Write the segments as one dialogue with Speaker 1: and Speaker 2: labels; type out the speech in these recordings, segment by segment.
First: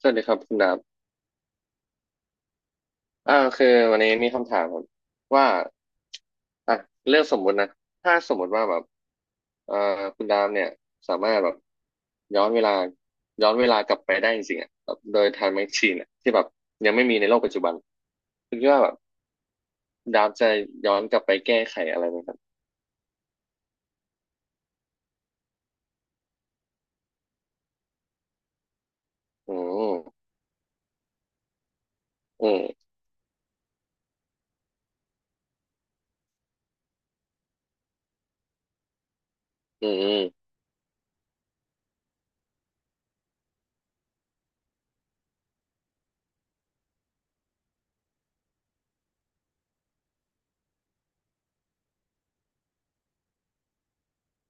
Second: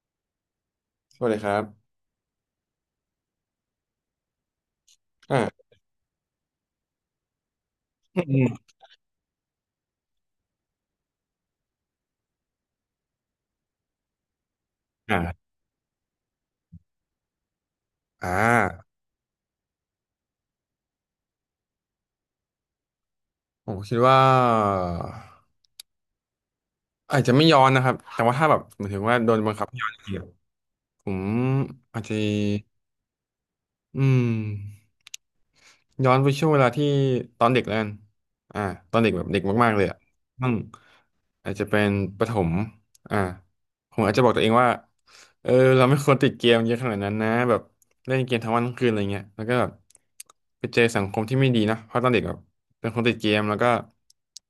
Speaker 1: สวัสดีครับคุณดาบ
Speaker 2: สวัสดีครับ
Speaker 1: คือวันนี้มีคำถามครับว่า
Speaker 2: อ่า
Speaker 1: อ่ะเรื่องสมมุตินะถ้า
Speaker 2: อื
Speaker 1: สมมุ
Speaker 2: ม
Speaker 1: ติว่าแบบเอ่อคุณดาบเนี่ยสามารถแบบย้อนเวลาย้อนเวลากลับไปได้จริงๆอ่ะแบบโดยไท
Speaker 2: อ่า
Speaker 1: ม์แมชชีนอ่ะที่แบบยังไม่มีในโลกปัจจุบัน
Speaker 2: อ่
Speaker 1: คุณคิดว่าแบ
Speaker 2: า
Speaker 1: บคุณดาบจะย้อนกลับไปแก้ไขอะไรไหมครับ
Speaker 2: ผมคิดว่าอาจจะไม่ย้อนนะครับ แต่ว่าถ้าแบบหมายถึงว่าโดนบั
Speaker 1: อื
Speaker 2: งคับให้ย้อน
Speaker 1: ม
Speaker 2: จริงๆอะผมอาจจะ
Speaker 1: อืม
Speaker 2: อืมย้อนไปช่วงเวลาที่ตอนเด็กแล้วกันอ่าตอนเด็กแบบเด็กมากๆเล
Speaker 1: อื
Speaker 2: ยอ่ะอื
Speaker 1: ม
Speaker 2: มอาจจะเป็นประถมอ่าผมอาจจะบอกตัวเองว่าเออเราไม่ควรติดเกมเยอะขนาดนั้นนะแบบเล่นเกมทั้งวันทั้งคืนอะไรเงี้ยแล้วก็แบบไปเจอสังคมที่ไม่ดีนะเพราะตอนเด็กแบบเป็นคนติดเกมแล้วก็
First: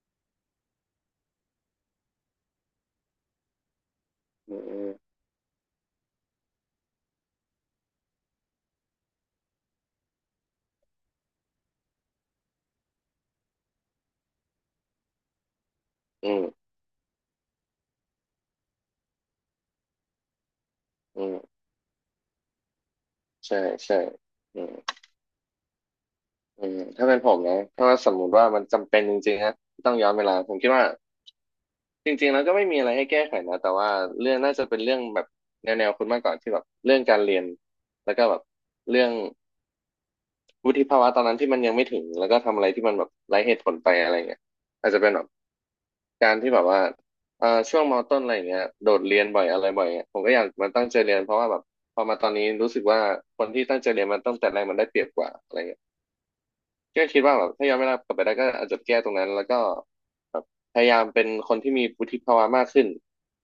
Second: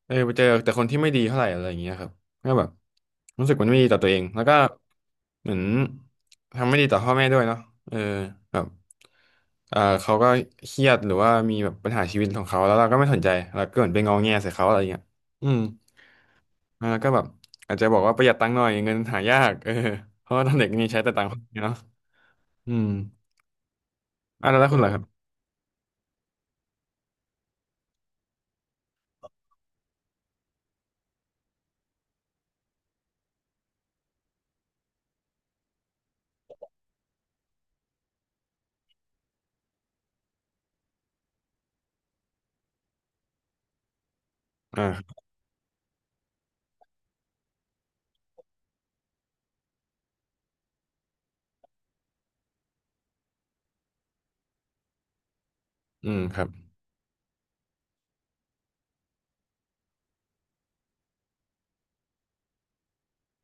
Speaker 2: เออไปเจอแต่คนที่ไม่ดีเท่าไหร่อะไรอย่างเงี้ยครับ ก็แบบรู้สึกมันไม่ดีต่อตัวเองแล้วก็
Speaker 1: อืม
Speaker 2: เหมือนทำไม่ดีต่อพ่อแม่ด้วยเนาะเออแบบเออเขาก็เครียดหรือว่ามีแบบปัญหาชีวิตของเขาแล้วเราก็ไม่สนใจเราก็เหมือนไปงอแงใส่เขาอะไรเงี้ยอืม
Speaker 1: อืมอืม
Speaker 2: แล้วก็แบบอาจจะบอกว่าประหยัดตังค์หน่อยเงินหายากเออเพราะว่าตอนเด็กนี่ใช้แต่ตั
Speaker 1: อื
Speaker 2: งค์
Speaker 1: ม
Speaker 2: นีเนาะอืม
Speaker 1: ใช่ใช่
Speaker 2: อ่ะ
Speaker 1: อื
Speaker 2: แล้ว
Speaker 1: ม
Speaker 2: คุณล่ะครับ
Speaker 1: อืมถ้าเป็นผมนะถ้าว่าสมมุติว่ามันจำเป็นจริงๆนะที่ต้องย้อนเวลาผมคิดว่า จริงๆแล้วก็ไม่มีอะไรให้แก้ไขนะแต่ว่าเรื่องน่าจะเป็นเรื่องแบบแนวๆคุณมากกว่าที่แบบเรื่องการเรียนแล้วก็แบบเรื่องวุฒิภาวะตอนนั้นที่มันยังไม่ถึงแล้วก็ทำอะไรที่มันแบบไร้เหตุผลไปอะไรเงี้ยอาจจะเป็
Speaker 2: อ่า
Speaker 1: นแบบการที่แบบว่าช่วงมต้นอะไรเงี้ยโดดเรียนบ่อยอะไรบ่อยเงี้ยผมก็อยากมาตั้งใจเรียนเพราะว่าแบบพอมาตอนนี้รู้สึกว่าคนที่ตั้งใจเรียนมันตั้งแต่แรกมันได้เปรียบกว่าอะไรเงี้ย
Speaker 2: อืมครับ
Speaker 1: ก็คิดว่าแบบถ้าย้อนเวลากลับไปได้ก็อาจจะแก้ตรงนั้นแล้วก็แบบพยายามเป็นคนที่มีวุฒิภาวะมากขึ้น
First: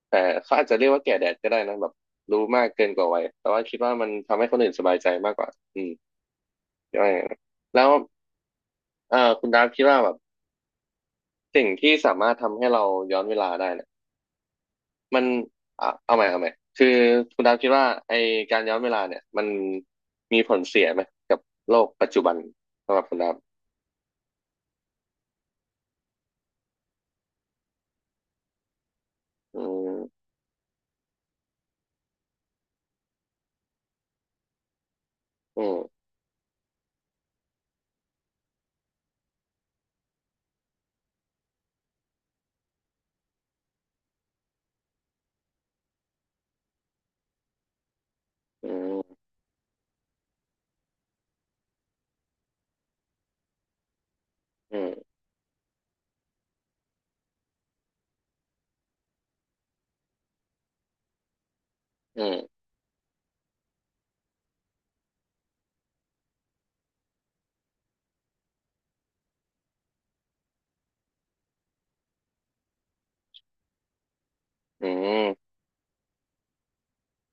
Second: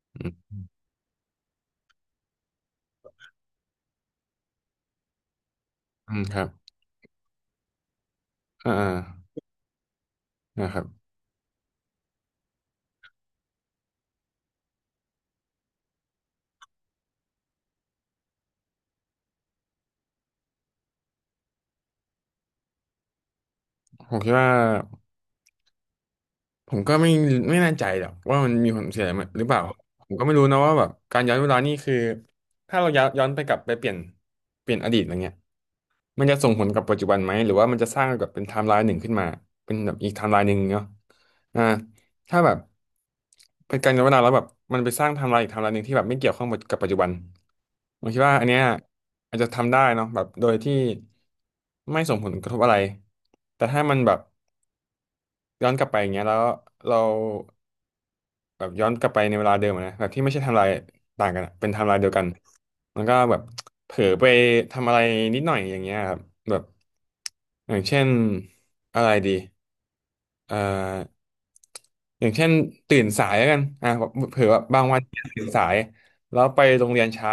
Speaker 1: แต่
Speaker 2: อืม
Speaker 1: เขาอาจจะเรียกว่าแก่แดดก็ได้นะแบบรู้มากเกินกว่าวัยแต่ว่าคิดว่ามันทำให้คนอื่นสบายใจมากกว่าอืม
Speaker 2: อืมครับ
Speaker 1: ก็อย่างนั้นแล้ว
Speaker 2: อ่าอ่า
Speaker 1: คุณดาฟคิดว่าแบบ
Speaker 2: นะครับ
Speaker 1: สิ่งที่สามารถทำให้เราย้อนเวลาได้เนี่ยมันอ่ะเอาใหม่เอาใหม่คือคุณดาฟคิดว่าไอการย้อนเวลาเนี่ยมันมีผลเสียไหมกับโลกปัจจุบันสำหรับคุณดาฟ
Speaker 2: ผมคิดว่า ผมก็ไม่แน่ใจหรอกว่ามันมีผลเสียหรือเป
Speaker 1: อื
Speaker 2: ล่าผมก็
Speaker 1: ม
Speaker 2: ไม่รู้นะว่าแบบการย้อนเวลานี่คือถ้าเราย้อนไปกลับไปเปลี่ยนอดีตอะไรเงี้ย
Speaker 1: อืม
Speaker 2: มันจะส่งผลกับปัจจุบันไหมหรือว่ามันจะสร้างแบบเป็นไทม์ไลน์หนึ่งขึ้นมาเป็นแบบอีกไทม์ไลน์หนึ่งเนาะอ่าถ้าแบบเป็นการย้อนเวลาแล้วแบบมันไปสร้างไทม์ไลน์อีกไทม์ไลน์หนึ่งที่แบบไม่เกี่ยวข้องกับปัจจุบันผมคิดว่าอันเนี้ย
Speaker 1: อืม
Speaker 2: อาจจะทำได้เนาะแบบโดยที่ไม่ส่งผลกระทบอะไรแต่ถ้ามันแบบ
Speaker 1: อืม
Speaker 2: ย้อนกลับไปอย่างเงี้ยแล้วเรา แบบย้อนกลับไปในเวลาเดิมอะนะแบบที่ไม่ใช่ไทำลายต่างกันอะเป็นไทำลายเดียวกั
Speaker 1: อื
Speaker 2: น
Speaker 1: ม
Speaker 2: แล้วก็แบบเผลอไปทำอะไรนิดหน่อยอย่างเงี้ยครับแบบอย่างเช่นอะไรดีเอ่ออย่างเช่นตื่นสายแล้วกันอ่ะเผื่อว่าบาง
Speaker 1: อื
Speaker 2: วันตื่น
Speaker 1: ม
Speaker 2: สายแล้วไปโรงเรียนช้า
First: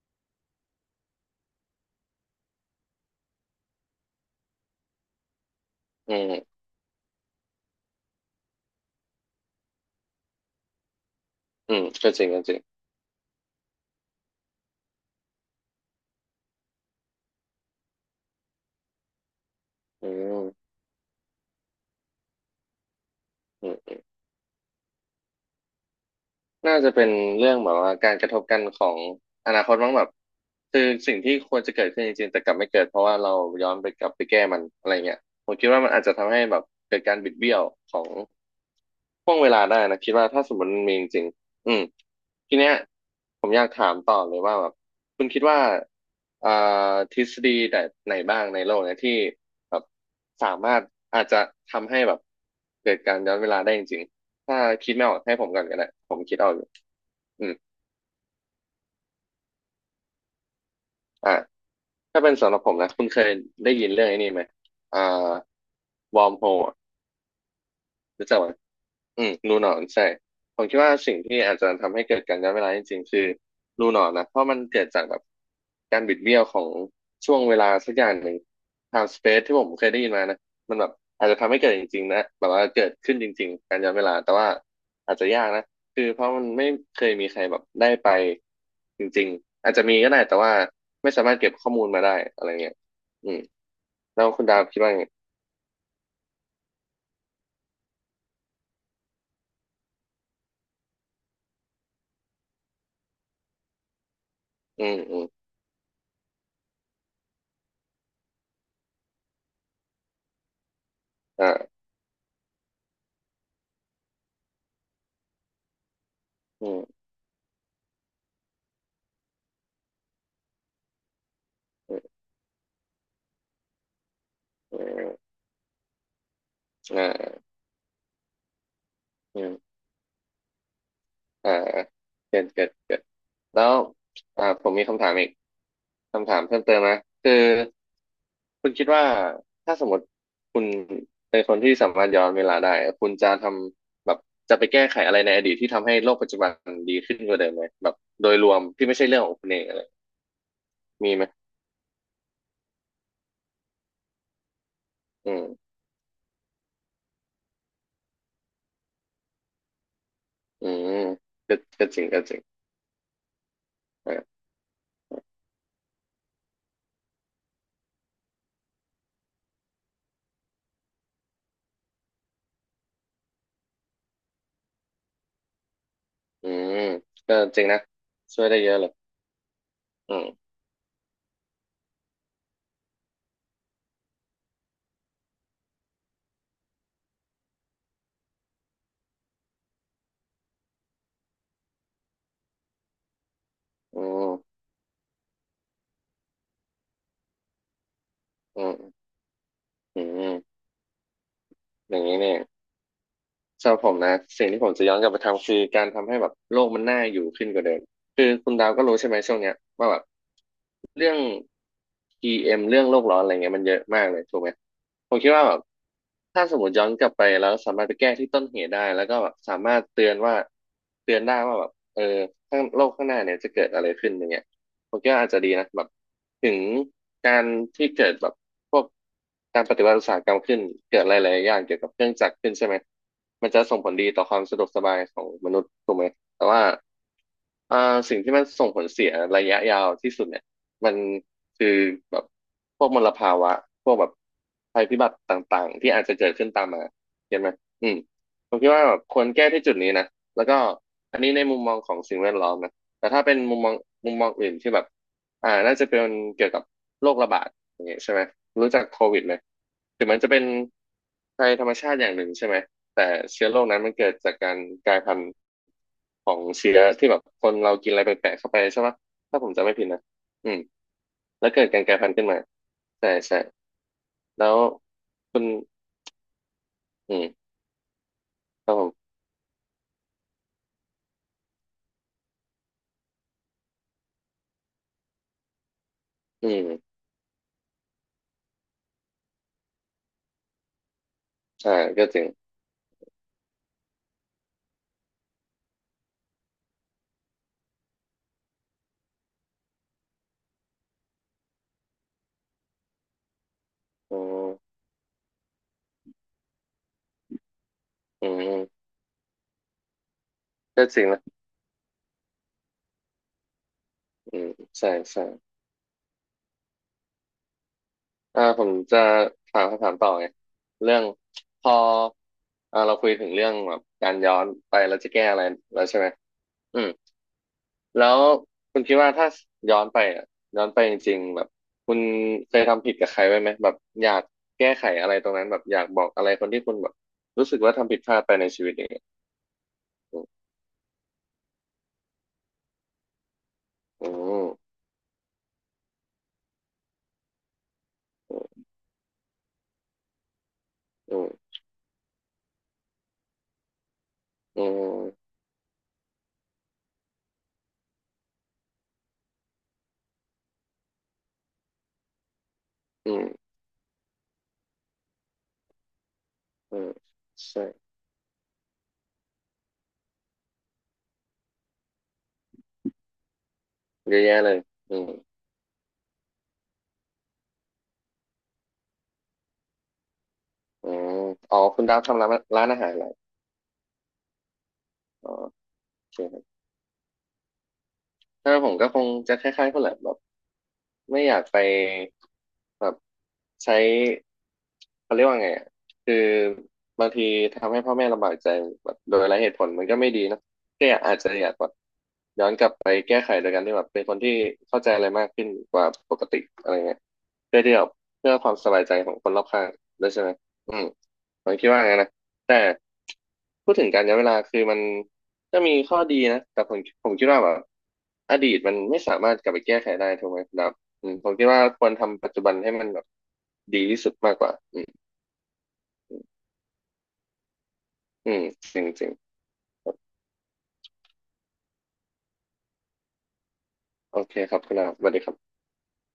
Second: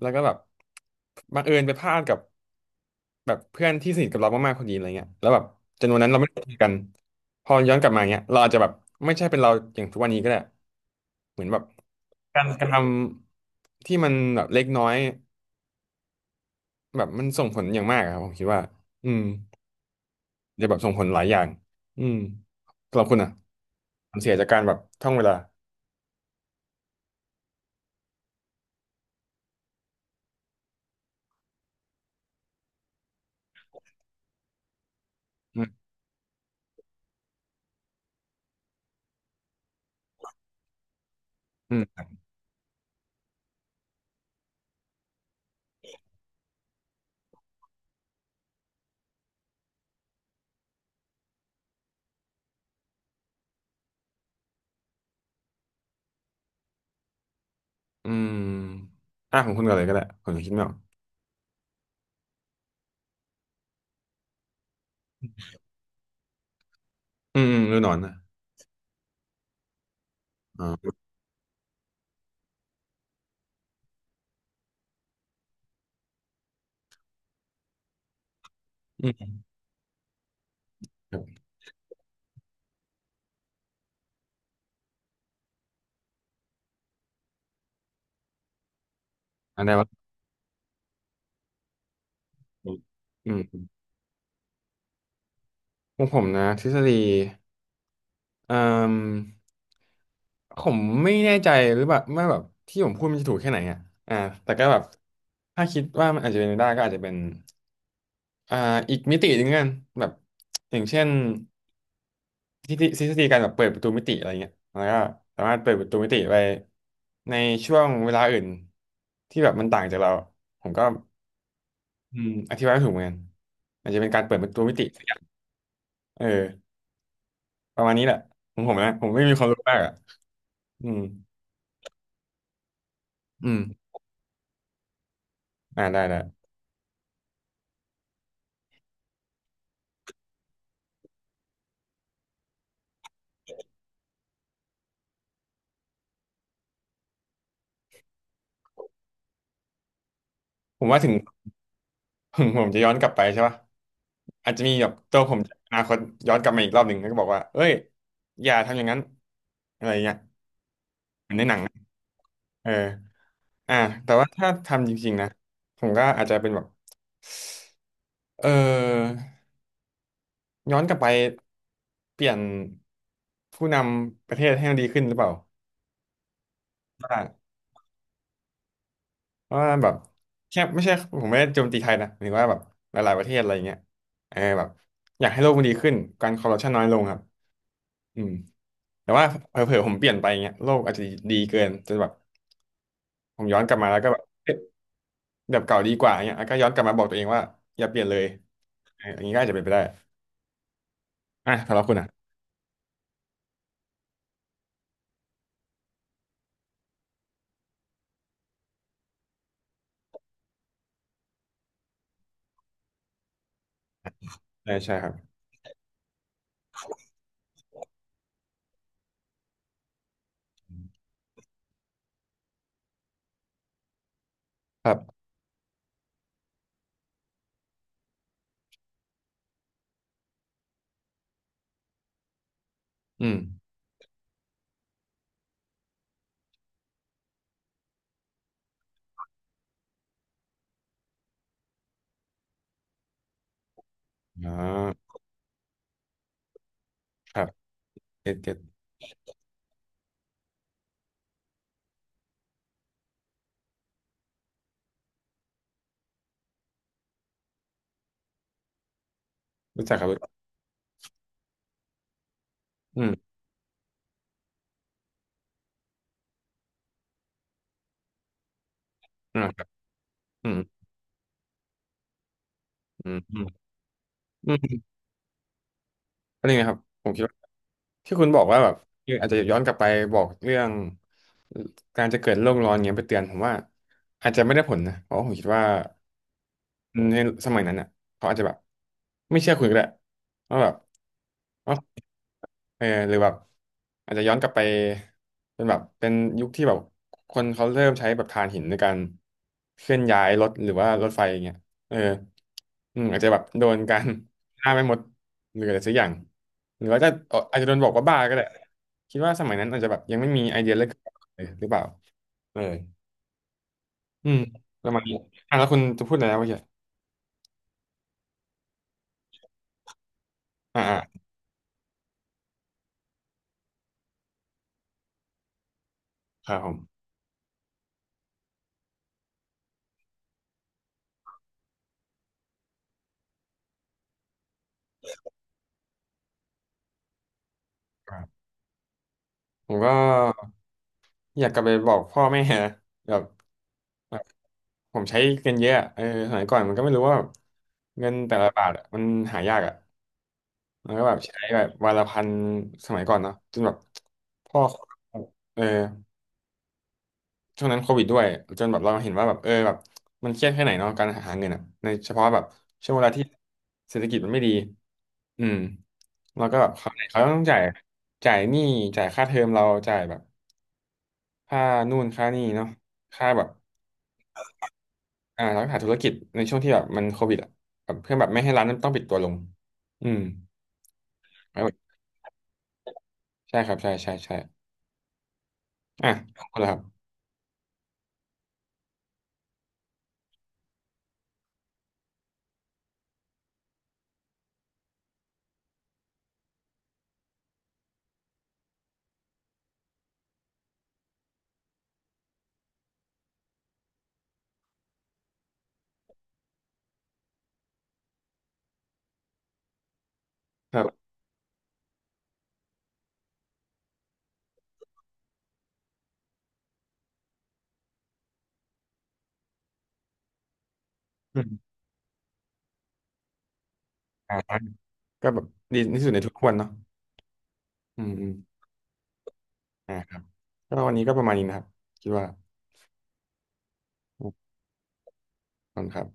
Speaker 2: แล้วก็แบบบังเอิญไปพลาดกับ แบบเพื่อนที่สนิทกับเรามากๆคนนี้อะไรเงี้ยแล้วแบบจำนวนนั้น
Speaker 1: อื
Speaker 2: เราไม่ได้คุย
Speaker 1: ม
Speaker 2: กันพอย้อนกลับมาเงี้ยเราอาจจะแบบไม่ใช่เป็นเราอย่างทุกวันนี้ก็ได้เหมือนแบบ
Speaker 1: อืมก็จริงก็
Speaker 2: การ
Speaker 1: จริ
Speaker 2: ก
Speaker 1: ง
Speaker 2: ระทำที่มันแบบเล็กน้อยแบบมันส่งผลอย่างมากอะครับผมคิดว่าอืม
Speaker 1: อืม
Speaker 2: จะแบบส่งผลหลายอย่างอืมสำหรับคุณอ่ะ
Speaker 1: อืม
Speaker 2: ความเสียจากการแบบท่องเวลา
Speaker 1: น่าจะเป็นเรื่องแบบว่าการกระทบกันของอนาคตมั้งแบบ คือสิ่งที่ควรจะเกิดขึ้นจริงๆแต่กลับไม่เกิดเพราะว่าเราย้อนไปกลับไปแก้มันอะไรเงี้ย ผม
Speaker 2: อื
Speaker 1: คิด
Speaker 2: ม
Speaker 1: ว่ามันอาจจะทำให้แบบเกิดการบิดเบี้ยวของ ห่วงเวลาได้นะคิดว่าถ้าสมมติมันมีจริงๆอื
Speaker 2: อื
Speaker 1: ม
Speaker 2: ม
Speaker 1: ทีเนี้ยผมอยากถามต่อเลยว่าแบบคุณคิดว่าอ่าทฤษฎีแบบไหนบ้างในโลกเนี่ยที่แบบสามารถอาจจะทำให้แบบเกิดการย้อนเวลาได้จริงๆถ้าคิดไม่ออกให้ผมก่อนก็ได้ผมคิดเอาอยู่อืม
Speaker 2: อืมอ่ะของคุณก่อนเลยก็ได้ผมยังคิดไม่ออก
Speaker 1: อ่าถ้าเป็นสำหรับผมนะคุณเคยได้ยินเรื่องไอ้นี้ไหมอ่าวอร์มโฮล
Speaker 2: อืมอืมฤดูหนอนนะ
Speaker 1: รู้จักไหม อืมรูหนอนใช่ผ
Speaker 2: อ๋
Speaker 1: มคิดว่า
Speaker 2: อ
Speaker 1: สิ่งที่อาจจะทำให้เกิดการย้อนเวลาจริงๆคือรูหนอนนะเพราะมันเกิดจากแบบการบิดเบี้ยวของช่วงเวลาสักอย่างหนึ่ง
Speaker 2: อื
Speaker 1: time
Speaker 2: ม
Speaker 1: space ที่ผมเคยได้ยินมานะมันแบบ
Speaker 2: ครั
Speaker 1: อาจจะ
Speaker 2: บ
Speaker 1: ทำให้เกิดจริงๆนะแบบว่าเกิดขึ้นจริงๆการย้อนเวลาแต่ว่าอาจจะยากนะคือเพราะมันไม่เคยมีใครแบบได้ไปจริง
Speaker 2: อั
Speaker 1: ๆ
Speaker 2: นไหน
Speaker 1: อาจจะ
Speaker 2: วะ
Speaker 1: มีก็ได้แต่ว่าไม่สามารถเก็บข้อมูลมาได้อะไรเงี้ยอื
Speaker 2: อื
Speaker 1: ม
Speaker 2: ม
Speaker 1: แล้วคุณดาวคิดว่าไง
Speaker 2: ของผมนะทฤษฎี อ่ามผมไม่แน่ใจหรือแบบว่าแบบที่ผมพูดมันจะถูกแค่ไหนอ่ะอ่าแต่ก็แบบ
Speaker 1: อืมอืม
Speaker 2: ถ้าคิดว่ามันอาจจะเป็นไปได้ก็อาจจะเป็นอ่าอีกมิติหนึ่งกันแบบอย่างเช่น
Speaker 1: อ่า
Speaker 2: ที่ที่ทฤษฎีการแบบเปิดประตูมิติอะไรเงี้ยแล้วก็สามารถเปิดประตูมิติไป
Speaker 1: อืม
Speaker 2: ในช่วงเวลาอื่นที่แบบมันต่างจากเราผมก็
Speaker 1: อืม
Speaker 2: อธิบายไม่ถูกเหมือนกันอาจจะเป็นการเปิดประตูมิ
Speaker 1: อื
Speaker 2: ติ
Speaker 1: ม
Speaker 2: เออประมาณนี้แหละของผมนะผมไม่มีความ
Speaker 1: อ่า
Speaker 2: รู้มากอ่ะอืม
Speaker 1: อ่าเกิดเกิด
Speaker 2: อืม
Speaker 1: แล้วผมมีคำถามอีก
Speaker 2: อ่าได้ได้
Speaker 1: คำถามเพิ่มเติมนะคือคุณคิดว่าถ้าสมมติคุณเป็นคนที่สามารถย้อนเวลาได้คุณจะทำแบบจะไปแก้ไขอะไรในอดีตที่ทำให้โลกปัจจุบันดีขึ้นกว่าเดิมไหมแบบโดยรวมที่ไม่ใช่เรื่องของคุณเองอะไร
Speaker 2: ผมว่าถึ
Speaker 1: มี
Speaker 2: ง
Speaker 1: ไหม
Speaker 2: ผมจะย้อนกลับไปใช่ปะอาจจะมีแบบตัว
Speaker 1: อื
Speaker 2: ผมอ
Speaker 1: ม
Speaker 2: นาคตย้อนกลับมาอีกรอบหนึ่งแล้วก็บอกว่าเอ้ยอย่าทำอย่างนั้นอะไรเงี้ย
Speaker 1: อืม
Speaker 2: เหมือนในห
Speaker 1: ก็
Speaker 2: นังนะ
Speaker 1: ก็จริงก็จริง
Speaker 2: เอออ่ะแต่
Speaker 1: อ่
Speaker 2: ว่า
Speaker 1: า
Speaker 2: ถ้าทำจริงๆนะผมก็อาจจะเป็นแบบเออย้อนกลับไปเปลี่ยนผู้นำประเทศให้มันดีขึ้นหรือเปล่า
Speaker 1: อืมก็
Speaker 2: ว่า
Speaker 1: จริงนะช่วยได้เยอะเลย
Speaker 2: ว่าแบบ
Speaker 1: อืม
Speaker 2: แค่ไม่ใช่ผมไม่ได้โจมตีใครนะหรือว่าแบบหลายๆประเทศอะไรอย่างเงี้ยเออแบบอยากให้โลกมันดีขึ้นการคอร์รัปชันน้อยลงครับอืม แต่ว่าเผลอๆผมเปลี่ยนไปเงี้ยโลกอาจจะดีเกินจนแบบผมย้อนกลับมาแล้ว
Speaker 1: อื
Speaker 2: ก็แบบเอ๊ะ
Speaker 1: ม
Speaker 2: แบบเก่าดีกว่าเงี้ยแล้วก็ย้อนกลับมาบอกตัวเองว่าอย่าเปลี่ยนเลย
Speaker 1: อืม
Speaker 2: เอออย่างนี้ก็อาจจะเป็นไปได้
Speaker 1: อืม
Speaker 2: อ่ะสำหรับคุ
Speaker 1: อ
Speaker 2: ณ
Speaker 1: ย่าง
Speaker 2: อ่ะ
Speaker 1: นี้เนี่ย สำหรับผมนะสิ่งที่ผมจะย้อนกลับไปทำคือการทำให้แบบโลกมันน่าอยู่ขึ้นกว่าเดิมคือคุณดาวก็รู้ใช่ไหมช่วงเนี้ยว่าแบบ เรื่อง PM เอ็มเรื่องโลกร้อนอะไรเงี้ยมันเยอะมากเลยถูกไหม
Speaker 2: ใช่ใช่ครั
Speaker 1: ผ
Speaker 2: บ
Speaker 1: มคิดว่าแบบถ้าสมมติย้อนกลับไปแล้วสามารถไปแก้ที่ต้นเหตุได้แล้วก็แบบสามารถเตือนว่าเตือนได้ว่าแบบเออข้างโลกข้างหน้าเนี่ยจะเกิดอะไรขึ้นอย่างเงี้ย
Speaker 2: ค
Speaker 1: ผ
Speaker 2: รั
Speaker 1: มคิด
Speaker 2: บ
Speaker 1: ว่าอาจจะดีนะแบบถึงการที่เกิดแบบพวกการปฏิวัติอุตสาหกรรมขึ้นเกิดหลายๆอย่างเกี่ยวกับเครื่องจักรขึ้นใช่ไหม
Speaker 2: อื
Speaker 1: มัน
Speaker 2: ม
Speaker 1: จะส่งผลดีต่อความสะดวกสบายของมนุษย์ถูกไหมแต่ว่าอ่าสิ่งที่มันส่งผลเสียระยะยาวที่สุดเนี่ย มันคือแบบพวกมลภาวะพวกแบบ
Speaker 2: อ๋อ
Speaker 1: ภัยพิบัติต่างๆที่อาจจะเกิดขึ้นตามมา
Speaker 2: ค
Speaker 1: เห็น
Speaker 2: รั
Speaker 1: ไห
Speaker 2: บ
Speaker 1: มอืม
Speaker 2: เจ็ด
Speaker 1: ผ
Speaker 2: เจ็ด
Speaker 1: มคิดว่าแบบควรแก้ที่จุดนี้นะแล้วก็อันนี้ในมุมมองของสิ่งแวดล้อมนะแต่ถ้าเป็นมุมมองอื่นที่แบบน่าจะเป็นเกี่ยวกับโรคระบาดอย่างเงี้ยใช่ไหมรู้จักโควิดไหม
Speaker 2: รู้จักค
Speaker 1: ถึ
Speaker 2: รั
Speaker 1: ง
Speaker 2: บ
Speaker 1: มั
Speaker 2: รู้
Speaker 1: น
Speaker 2: จั
Speaker 1: จะเป็น
Speaker 2: ก
Speaker 1: ภัยธรรมชาติอย่างหนึ่งใช่ไหม
Speaker 2: อื
Speaker 1: แต่
Speaker 2: ม
Speaker 1: เชื้อโรคนั้นมันเกิดจากการกลายพันธุ์ของเชื้อที่แบบคนเรากินอะไรแปลกๆเข้าไปใช่ไหมถ้า
Speaker 2: อ่า
Speaker 1: ผม
Speaker 2: ครั
Speaker 1: จำ
Speaker 2: บ
Speaker 1: ไม่ผิดนะ
Speaker 2: อื
Speaker 1: อื
Speaker 2: ม
Speaker 1: ม แล้วเกิดการกลายพันธุ์ขึ้นมาใช่
Speaker 2: อืมอื
Speaker 1: ใช่
Speaker 2: ม
Speaker 1: แล้
Speaker 2: อื
Speaker 1: ว
Speaker 2: ม
Speaker 1: คุณ
Speaker 2: ก็นี่นะครับผม
Speaker 1: อื
Speaker 2: คิด
Speaker 1: ม
Speaker 2: ว่าที่คุณบอกว่า
Speaker 1: ค
Speaker 2: แบ
Speaker 1: รับ
Speaker 2: บ
Speaker 1: ผ
Speaker 2: อ
Speaker 1: ม
Speaker 2: ออาจจะย้อนกลับไปบอกเรื่องการจะเกิดโลกร้อนเงี้ยไปเตือนผมว่าอาจจะไม่ได้ผลนะเพราะผมคิดว่า
Speaker 1: อืม
Speaker 2: อืมในสมัยนั้นอ่ะเขาอาจจะแบบไม่เชื่อคุณก็ได้ว่าแบบ
Speaker 1: ใช่
Speaker 2: ว่า
Speaker 1: ก็จริง
Speaker 2: เออหรือแบบอาจจะย้อนกลับไปเป็นแบบเป็นยุคที่แบบคนเขาเริ่มใช้แบบถ่านหินในการเคลื่อนย้ายรถหรือว่ารถไฟอย่างเงี้ยเอออืมอาจจะแบบโดนการ
Speaker 1: อืม
Speaker 2: ฆ่าไม่หมดหรืออะไรสักอย่างหรือว่าจะเอาอาจจะโดนบอกว่าบ้า
Speaker 1: อื
Speaker 2: ก็ได้
Speaker 1: ม
Speaker 2: คิดว่าสมัยนั้นอาจจะแบบยังไม่มีไอเดียเรื่
Speaker 1: ก็
Speaker 2: อง
Speaker 1: จริงนะ
Speaker 2: เลยหรือเปล่าเอออื
Speaker 1: อื
Speaker 2: ม
Speaker 1: ม
Speaker 2: ป
Speaker 1: ใช่
Speaker 2: ระมาณนี้
Speaker 1: ใช่
Speaker 2: อ่ะแล้วคุณจะพูดอะไรนะเมื่อกี้
Speaker 1: ผมจะถามคำถามต่อไง
Speaker 2: อ่า
Speaker 1: เรื่อง
Speaker 2: อ่า
Speaker 1: พอเราคุยถึงเรื่องแบบการย้อนไปเราจะแก้อะไรแล้วใช่ไหม
Speaker 2: ครับผม
Speaker 1: อืมแล้วคุณคิดว่าถ้าย้อนไปอ่ะย้อนไปจริงๆแบบคุณเคยทำผิดกับใครไว้ไหมแบบอยากแก้ไขอะไรตรงนั้นแบบอยากบอกอะไรคนที่คุณแบบรู้สึกว่าทำผิดพ
Speaker 2: ค
Speaker 1: ลา
Speaker 2: รั
Speaker 1: ดไป
Speaker 2: บ
Speaker 1: ในชีวิต
Speaker 2: ผมก็อยากกลับไปบอกพ่อแม่นะแบบ
Speaker 1: อื
Speaker 2: แบบ
Speaker 1: ม
Speaker 2: ผมใช้เงินเยอะอะเออสมัยก่อนมันก็ไม่รู้ว่าเงินแต่ละบาทอะมันหายากอ่ะมันก็แบ
Speaker 1: อื
Speaker 2: บ
Speaker 1: ม
Speaker 2: ใช้แบบวันละพันสมัยก่อนเนาะจนแบบพ่อ
Speaker 1: อืม
Speaker 2: เออช่วงนั้นโควิดด้วยจนแบบเราเห็นว่าแบบเออแบบมันเครียดแค่ไหนเนาะการหาเงินอ่ะในเฉพาะแบบช่วงเว
Speaker 1: อื
Speaker 2: ลา
Speaker 1: มอื
Speaker 2: ที่
Speaker 1: ม
Speaker 2: เศรษฐกิจมันไม่ดีอืมเราก็แบบ
Speaker 1: อื
Speaker 2: เขา
Speaker 1: ม
Speaker 2: วไหนเขาต้องจ่าย
Speaker 1: ใช่
Speaker 2: จ่ายหนี้จ่ายค่าเทอมเราจ่ายแบบค่านู่นค่านี่เนาะค่าแบบ
Speaker 1: เยอะแยะเลยอืม
Speaker 2: อ่าร้านขายธุรกิจในช่วงที่แบบมันโควิดอ่ะแบบเพื่อแบบไม่ให้ร้านนั้นต้องปิดตัวลงอืม
Speaker 1: อืมอ๋อ
Speaker 2: ไม่ไหว
Speaker 1: คุณดาวทำร้านร้านอาหารอะไร
Speaker 2: ใช่ครับใช่ใช่ใช่
Speaker 1: อ๋อโอ
Speaker 2: อ่ะ
Speaker 1: เคค
Speaker 2: ข
Speaker 1: รั
Speaker 2: อบคุณ
Speaker 1: บ
Speaker 2: ครับ
Speaker 1: ถ้าผมก็คงจะคล้ายๆคนแหละแบบ ไม่อยากไปแบบใช้เขาเรียกว่าไงอะคือบางทีทำให้พ่อแม่ลำบากใจแบบโดยไร้เหตุผลมันก็ไม่ดีเนอะก็อยากอาจจะอยากแบบย้อนกลับไปแก้ไขโดยการที่แบบเป็นคนที่เข้าใจอะไรมากขึ้นกว่าปกติอะไรเงี้ยเพื่อที่แบบเพื่อความสบายใจของคนรอบข้างด้วยใช่ไหมอื
Speaker 2: ครั
Speaker 1: ม
Speaker 2: บ
Speaker 1: ผมคิดว่าไงนนะแต่ พูดถึงการย้อนเวลาคือมันมีข้อดีนะแต่ผมคิดว่าแบบอดีตมันไม่สามารถกลับไปแก้ไขได้ถูกไหมครับอืมผม
Speaker 2: อื
Speaker 1: คิดว่า
Speaker 2: ม
Speaker 1: ควรทำปัจจุบันให้มันแบบดีที่สุดมา
Speaker 2: อ่า
Speaker 1: กกว่าอืม
Speaker 2: ก็แบบดีที่สุดในทุกวันเนาะอืมอื
Speaker 1: อื
Speaker 2: ม
Speaker 1: มจริงจริง
Speaker 2: อ่าครับก็วันนี้ก็ประมาณนี้นะครับคิดว่า
Speaker 1: โอ
Speaker 2: ขอบ
Speaker 1: เคครับคุณลาบสวัสดีครับ
Speaker 2: คุณครับ